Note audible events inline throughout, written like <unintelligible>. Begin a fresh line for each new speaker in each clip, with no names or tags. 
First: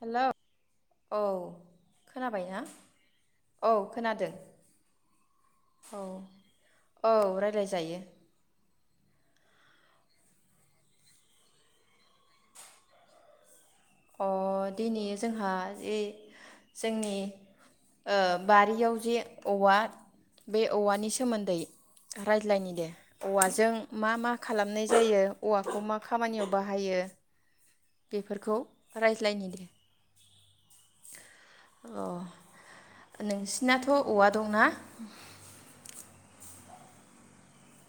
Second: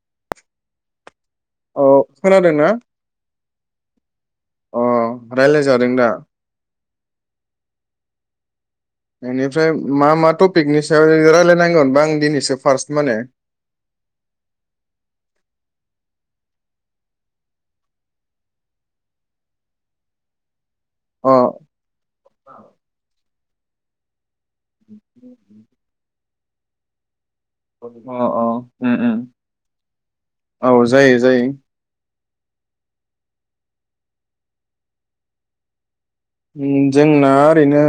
Hello औ
औ
खोनाबाय ना
खोनादोंना
औ खोनादों
अ रायलायजादों
औ
दा
औ रायज्लाय जायो
बेनिफ्राय मा मा टपिकनि सायाव रायलायनांगोन बा आं दिनैसो फार्स्ट माने
अ दिनै जोंहा ए जोंनि ओ बारियाव जे औवा बे औवानि
अ
सोमोन्दै रायज्लायनो दे औवाजों मा मा? खालामनाय जायो औवाखौ मा खामानियाव बाहायो।
अ अ
बेफोरखौ
उम
रायज्लायनि दे।
औ जायो जायो।
नोंसिनाथ औवा दंना?
उम जोंना ओरैनो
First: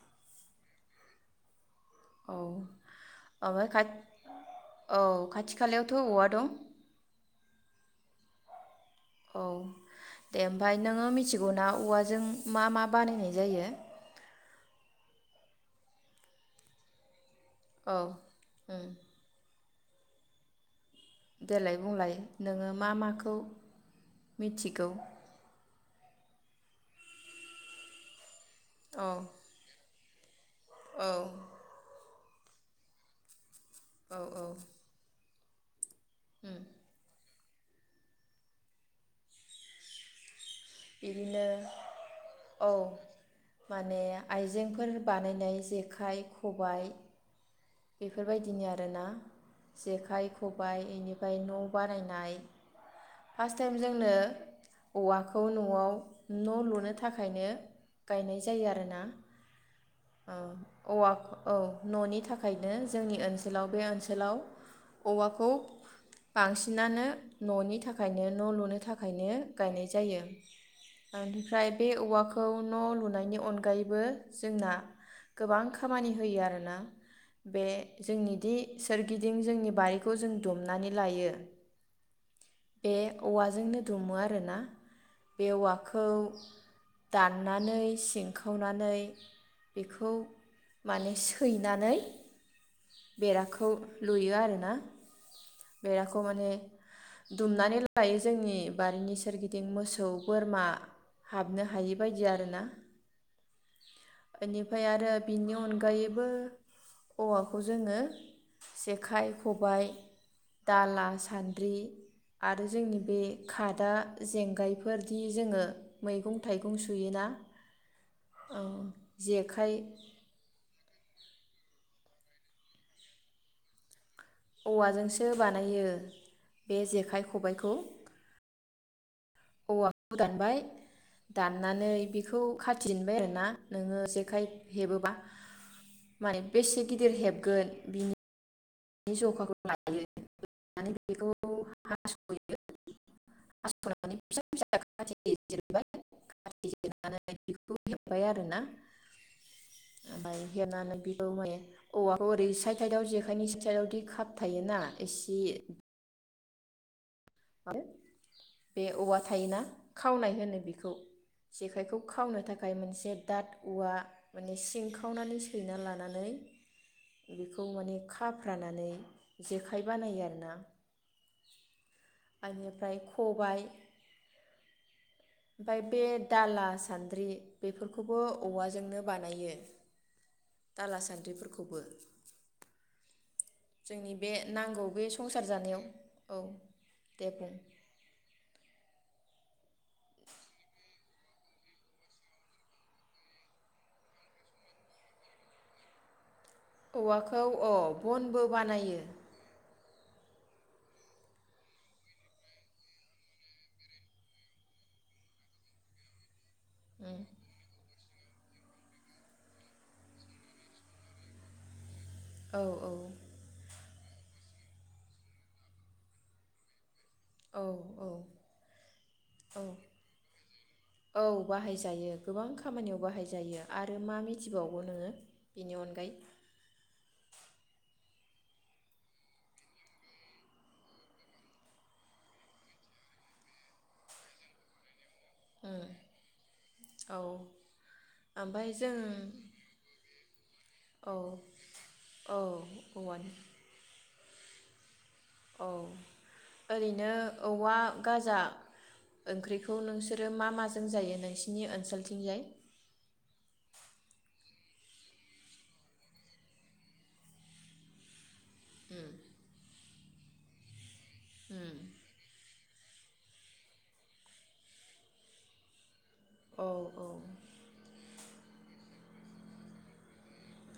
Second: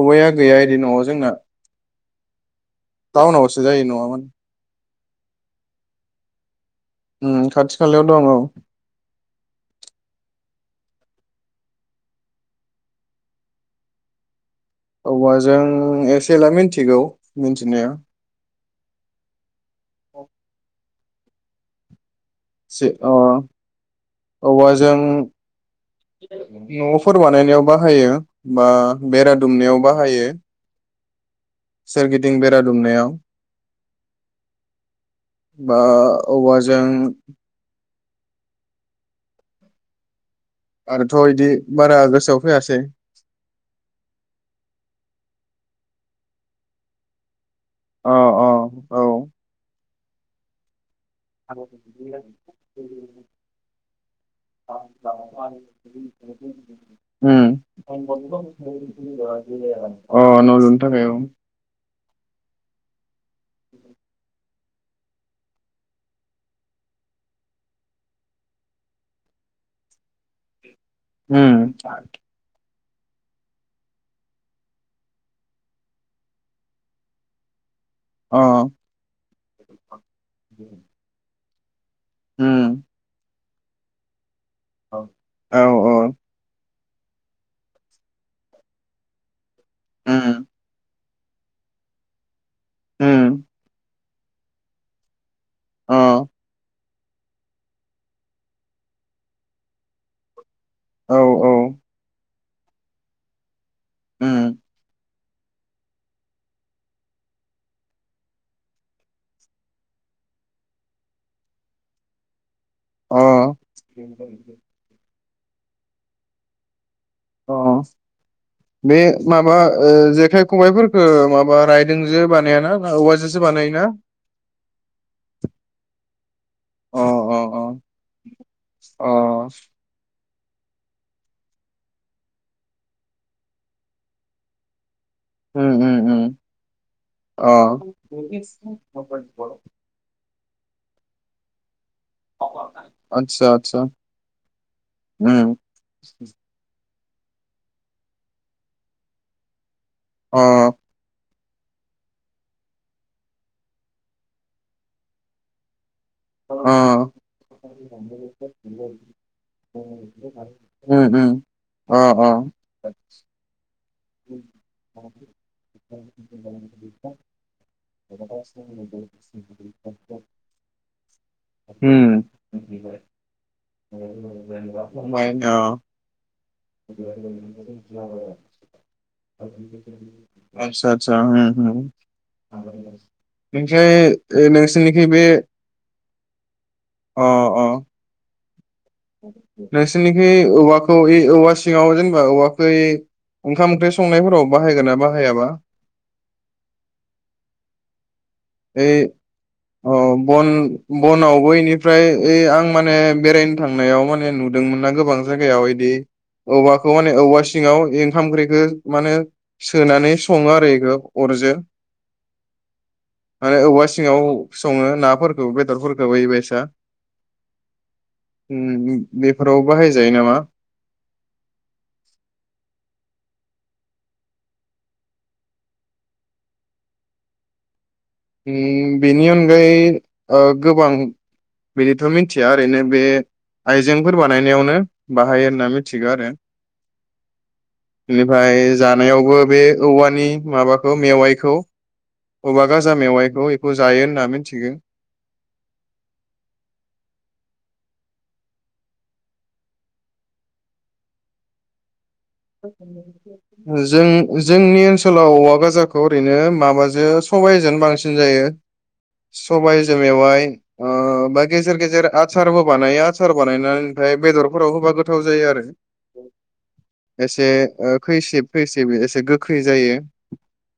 औवाया गैया इदि न'आव जोंना।
औ।
थाउनआवसो
ओमफ्राय खा
जायो न'आ मानो?
औ खाथि खालायावथ'औवा दं।
ओम खाथि खालायाव दङ।
औ दे ओमफाय नोंङो मिथिगौ ना औवाजों मा मा बानायनाय जायो?
औवाजों जों एसे ऐला मिथिगौ।
औ उम देलाय बुंलाय। नोङो
सु
मा
ओ
माखौ मिथिगौ
औवाजों न'फोर बानायनायाव बाहायो। बा
औ
बेरा दुमनायावबा बाहायो
औ।
सोरगिदिं बेरा दुमनायाव
औ औ।
बा औवाजों आरोथ'
बिदिनो
इदि बारा गोसोआव
औ
फैयासै अ
माने आइजेंफोर बानायनाय जेखाइ खबाय।
अ
बेफोरबायदिनि
औ
आरोना जेखाइ खबायाइ एनि
<inaudible>
फार्स्ट टाइम जोंनो औवाखौ न'आव न' लुनो थाखायनो
उम अ
गायनाय जायो आरोना ओ
न' लुनो थाखाय
औवा औ न'नि थाखायनो जोंनि ओनस ओनसोलाव बे ओनसोलाव औवाखौ बांसिनानो न'नि थाखाय थाखायनो न' लुनो थाखायनो गायनाय जायो। ओ बेनिफ्राय
उम
बे
अ
औवाखौ न' लुनायनि अनगायैबो जोंना गोबां खामानि होयो आरोना बे जोंनिदि सोरगिदिं जोंनि बारिखौ जों दुमनानै लायो
उम
बेे औवा जोंनो दुमो आरोना बे
औ
औवाखौ
औ
दाननानै सिंखावनानै बेखौ
उम
माने सैनानै
उम
बेराखौ लुयो आर ना
अ
बेराखौ माने दुमनानै लायो जोंनि बारिनि सोरगिदिं मोसौ, बोरमा
औ औ
हाबनो हायि बायदि आरो ना
उम
बेनिफ्राय आरो बिनि अनगायैबो औवाखौ जोङो जेखाइ खबाय दाला सान्द्रि आरो जोंनि
अ
बे खादा जेंगायफोर बि जोङो मैगं थाइगं सुयोना
अ
औ
बे माबा
जेखाइ
ओ जेखाय खबाय फरखो माबा रायदोंजो बानायाना औवाजोसो बानायोना
औवाजोंसो बानायो बे
अ
जेखाइ
अ
खबबायखौ
अ अ
औवाखौ दानबाय दाननानै बेखौ खाथिनबाय आरो ना नोङो जेखाइ हेबोबा।
उम उम
माने बेसे गिदिर
अ
हेबगोन बिनि जखाखौ लायो <inaudible> बेखौ हास'यो
आदसा आदसा
हास'नानै फिसा फिसा
उम
<inaudible> खौ होबबाय आरो ना ओमफाय
अ
हेबनानै बियो मय औवाखौ ओरै साइद साइदआव जेखायनि <unintelligible> कापथायोना इसि
अ
आरो बे औवा थायोना खावनाय होनो बेखौ
उम
जेखाइखौ खावनो थाखाय मोनसे दाद औवा माने सिंखावनानै सैना लानानै बेखौ माने खाफ्रानानै जेखाइ बानायो आरोना। बेनिफ्राय
बिबाय
खबाइ
<unintelligible> <unintelligible>
ओमफ्राय बे दाला सान्द्रि बेफोरखौबो औवाजोंनो बानायो
<unintelligible> आदसा
दाला
आदसा
सान्द्रिफोरखौबो जोंनि बे नांगौ बे संसार जानायाव औ
अ
दे बुं।
नोंसोरनिखि औवाखौ औवा सिङाव जेनेबा औवाखौ ओंखाम ओंख्रि संनायफोराव बाहायगोनना बाहायाबा
औवाखौ औ बनबो बानायो।
अ बन बनावबो यिनिफ्राय ओइ आं माने बेरायनो थांनायाव माने नुदोंमोनना गोबां जायगायाव इदि औवाखौ माने औवा सिङाव ओंखाम ओंख्रिखौ माने सोनानै सङो आरो बेखौ अरजों
औ औ‌।
माने औवा सिङाव सङो नाफोरखौ बेदरफोरखौ बे बायसा
औ औ
बेफोराव
औ
बाहायजायो नामा
औ बाहायजायो गोबां खामानियाव बाहायजायो आरो मा मिथिबावगो नोङो बेनि अनगायै?
ओम बेनि अनगायै गोबां बेनिथ‌ मिनथिया ओरैनो बे आइजेंफोर बानायनायावनो बाहायो होनना मिथिगौ आरो
औ
बिनिफ्राय
ओमफ्राय जों
जानायावबो बे औवानि माबाखौ
औ
मेवाइखौ
औ
अबा
औवानि
मेवाइखौ यिखौ जायो। होनना मिनथिगो।
औ ओरैनो औवा गाजा ओंख्रिखौ नोंसोरो मा माजों जायो नोंसोरनि ओनसोल
<unintelligible> जों जोंनि ओनसोलाव औवा गाजाखौ ओरैनो माबाजों सबाइजोंनो बांसिन जायो। सबाय जो मेवाय अ बा गेजेर गेजेर आसारबो बानायो आसार बानायनानै ओमफ्राय बेदरफोराव होबा गोथाव जायो आरो
औ औ।
एसे खैसिब खैसिब एसे गोखै जायो।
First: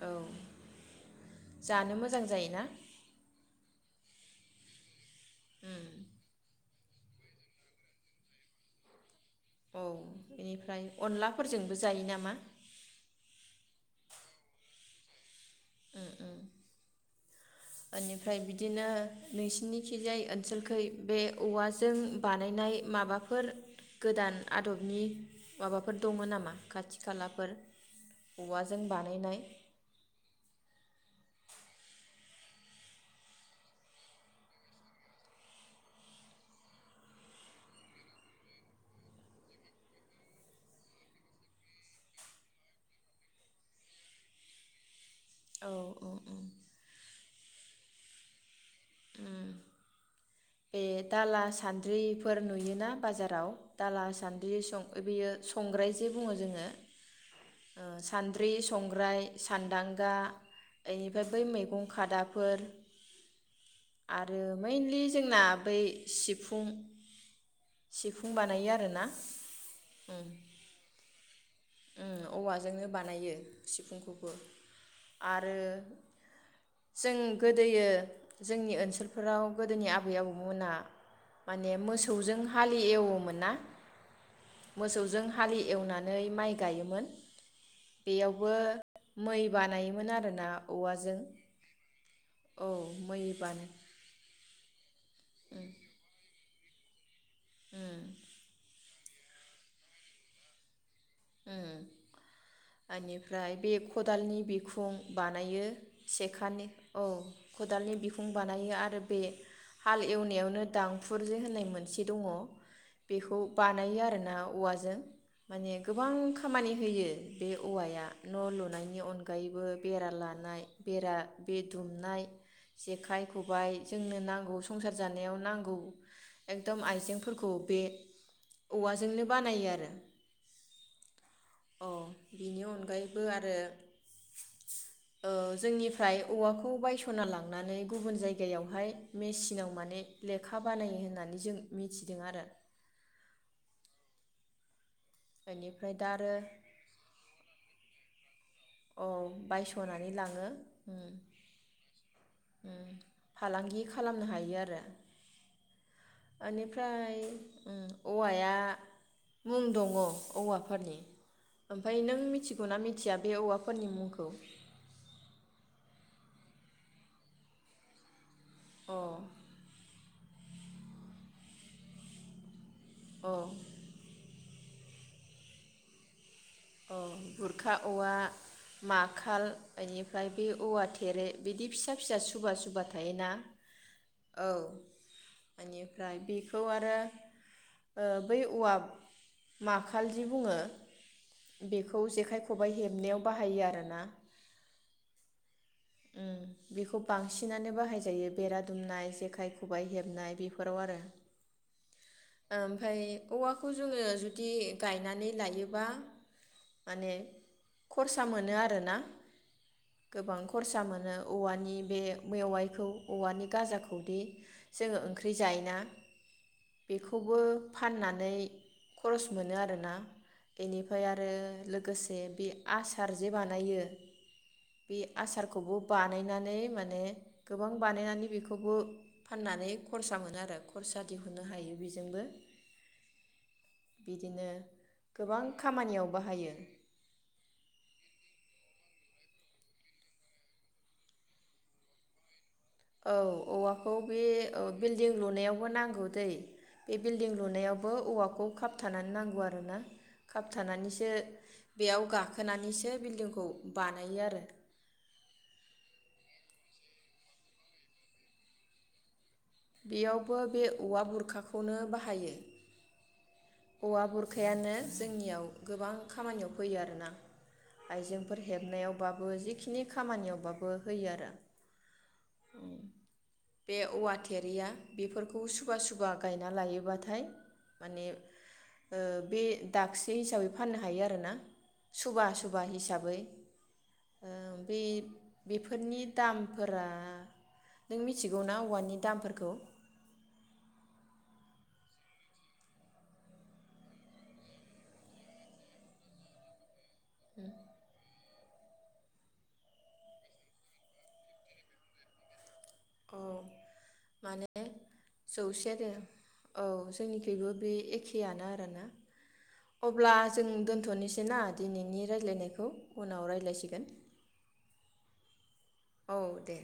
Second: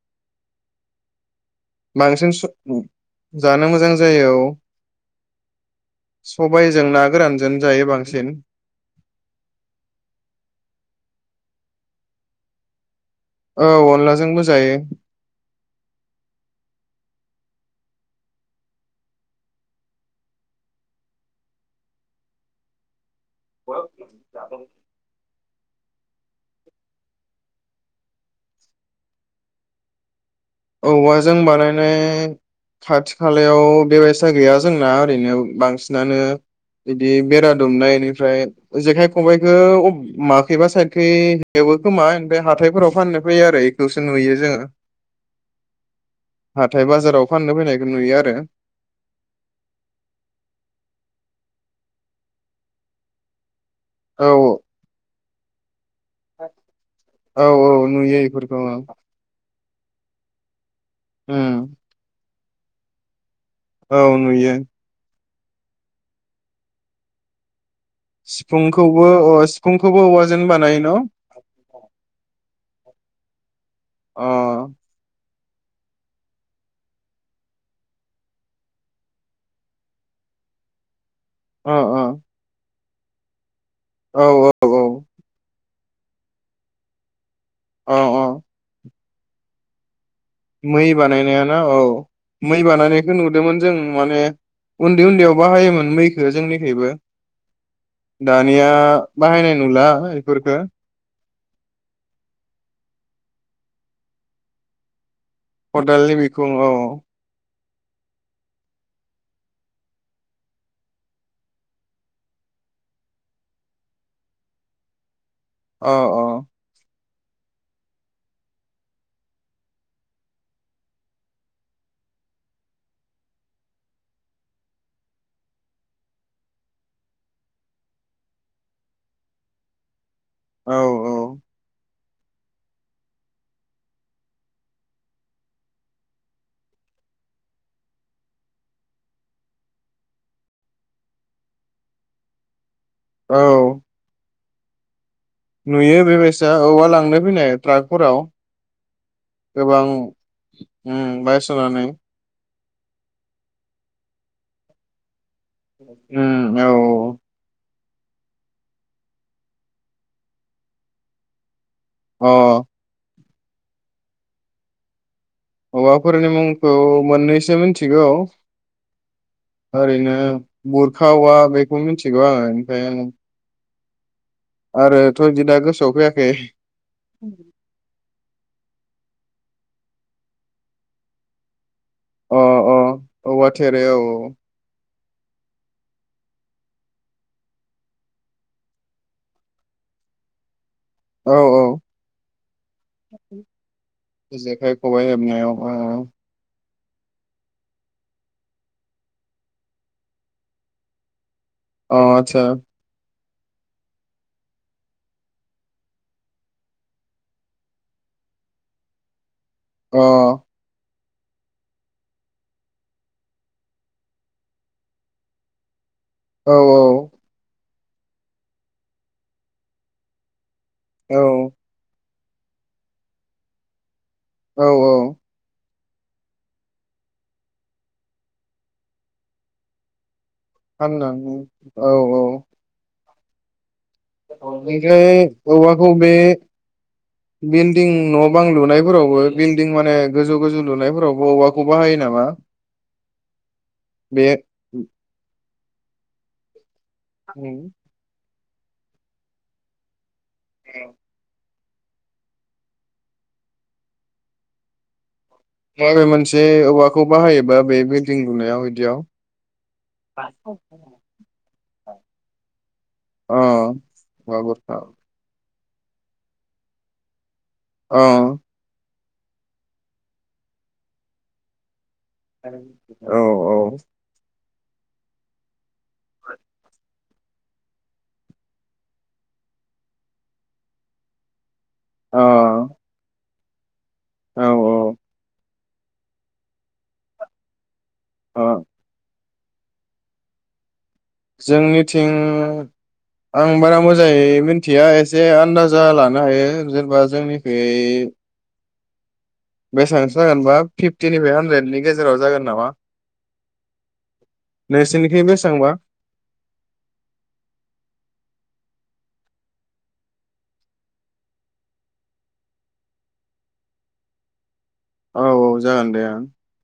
औ जानो मोजां
बांसिन स
जायोना?
जानो मोजां जायो औ सबाय जों ना गोरानजोंनो जायो बांसिन
औ बेनिफ्राय अनलाफोरजोंबो जायो नामा?
औ अनलाजोंबो जायो।
उम उम ओनिफ्राय बिदिनो नोंसिनिखिजाय ओनसोलखै बे औवाजों बानायनाय माबा फोर गोदान आदबनि। माबाफोर दङ नामा खाथि खालाफोर औवाजों बानायनाय?
औवाजों बानायनाय खाथि खालायाव बेबायसा गैया जोंना ओरैनो बांसिनानो इदि बेरा दुमनाय ओनिफ्राय जेखाइ खबाइखौ माखैबा साइडखै हेबो खोमा ओमफ्राय हाथायफोराव फाननो फैयो आरो एखौसो नुयो जोङो।
औ - औ - ओम
हाथाय बाजाराव फाननो फैनायखौ नुयो आरो
बे दाला सान्द्रिफोर नुयोना बाजाराव दाला
औ
सान्द्रि सं <unintelligible> संग्राय बुङो जोङो
औ औ
ओह
नुयो
सानद्रि
इफोरखौ औ
संग्राय सान्दां गा। इनिफ्राय बै
उम
मैगं खादाफोर।
औ
आरो
नुयो
मैइनलि जोंना बै सिफुं सिफुं बानायो आरोना
सिफुंखौबो अ सिफुंखौबो औवाजोंनो बानायो न?
ओ औवाजोंनो बानायो।
अ
सिफुंखौबो आरो जों गोदोयो जोंनि ओनसोलफोराव गोदोनि आबै आबौमोनहा
अ
माने मोसौजों हाल एवोमोन ना?
औ औ
मोसौजों हालि एवनानै माइ। गायोमोन।
अ
बेयावबो मै बानायोमोन आ
मै बानायनाया ना औ मै
औ
बानायनायखौ
मै
नुदोंमोन
बानाय
जों माने उन्दै उन्दैयाव बाहायोमोन मैखो जोंनिखैबो दानिया बाहायनाय नुला एफोरफोरखो।
ओम ओनिफ्राय बे खदालनि बिखुं बानायो
खदालनि बिखुं
सेखानि औ। खदालनि बिखुं बानायो आरो बे हाल एवनायावनो दांफुर जे होननाय मोनसे दङ बेखौ बानायो आरो ना औवाजों माने
औ
गोबां
औ
खामानि होयो। बे औवाया न लुनायनि अनगायैबो बेरा लानाय बेरा बे दुमनाय जेखाइ खबाइ जोंनो नांगौ संसार जानायाव नांगौ एकदम आइजेंफोरखौ बे औवाजोंनो बानायो आरो
औ औ
औ बिनि अनगायैबो आरो ओ जोंनिफ्राय औवाखौ बायसना लांनानै गुबुन जायगायावहाय मेसिनाव माने लेखा बानायो होननानै जों मिथिदों आरो
औ
बेनिफ्राय
नुयो
दा आरो
बेबायसा औवा लांनो फैनाय ट्राक हराव
औ
गोबां
बायस'नानै लाङो उम
ओम बायसनानै
फालांगि खालामनो हायो आरो
उम औ
ओनिफ्राय ओ औवाया मुं दङ औवाफोरनि ओमफाय नों
औ
मिथिगौ
अ
ना मिथिया? बे औवाफोरनि मुंखौ
हौवाफोरनि मुंखौ मोननैसो मिथिगौ
अ
ओरैनो बुरखा औवा बेखौ मिथिगौ आङो। बें
अ
आरोथ बिदि दा गोसोआव फैयाखै।
औ गुरखा औवा माखाल इनिफ्राय बे औवा थेरे बिदि फिसा फिसा
अ
सुबा सुबा थायोना
औवा थेरे औ
औ बेनिफ्राय बेखौ आरो ओ बै औवाब माखाल जि बुङो।
औ औ
बेखौ जेखाइ खबाइ हेबनायाव बाहायो आरोना
औ
उम बेखौ बांसिनानो बाहायजायो बेरा दुमनाय जेखाइ खबाइ हेबनाय बेफोराव आरो
अ आतसा
ओमफ्राय औवाखौ जोङो जुदि गायनानै लायोबा माने खरसा मोनो आरोना।
अ
गोबां खरसा मोनो औवानि बे मेवाइखौ औवानि गाजाखौ दि जोङो ओंख्रि जायोना?
औ
बेखौबो फाननानै खरस मोनो आरोना बेनिफ्राय
औ
आरो लोगोसे बे आसार जे बानायो
औ औ
खौबो बानायनानै माने गोबां बानायनानै बेखौबो फाननानै खरसा मोनो आरो खरसा
<unintelligible>
दिहुननो हायो बेजोंबो
औ औ।
बिदिनो गोबां
<unintelligible> औवाखौ
खामानियाव
बे
बाहायो
बिल्डिं न'बां लुनाय फोरावबो बिल्डिं माने गोजौ गोजौ लुनायफोरावबो औवाखौ बाहायो नामा?
औ औवाखौ बे ओ बिल्डिं लुनायाव बो नांगौ दै बे बिल्डिं लुनायावबो औवाखौ खाब थानानै नांगौ आरो ना? खाबथानानैसो बेयाव गाखोनानैसो बिल्डंखौ बानायो आरो
माबे मोनसे औवाखौ बाहायोबा बे बिल्डिं लुनायाव बिदियाव
बेयावबो बे औवा बुरखाखौनो बाहायो।
अ
औवा बुरखायानो जोंनियाव गोबां खामानियाव फैयो आरोना?
अ
आइजेंफोर हेबनायाव <unintelligible> जिखिनि खामानियावबाबो होयो आरो
औ औ
फेरिया बेफोरखौ सुबबा सुबबा गायना लायोबाथाय माने ओ बे दाखसे हिसाबै फाननो हायो आरोना सुबा सुबा हिसाबै। ओ
अ औ
बे। बेफोरनि दामफोरा नों मिथिगौ
अ
ना औवानि दामफोरखौ? खौ।
जोंनिथिं आं बारा मोजाङै मिथिया एसे आन्दाजा लानो हायो जेन बा जोंनिखै बेसेबांसो जागोनबा फिपतिनिफ्राय हानद्रेदनि गेजेराव जागोन नामा?
औ माने
नोंसोरनिखै
जौसे
बेसेबांबा
आरो औ जोंनिखबो बे एखेयानो आरो। आरोना अब्ला जों दोन्थनोसै ना दिनैनि रायज्लायनायखौ उनाव रायलायसिगोन।
औ औ जागोन दे ओं
दे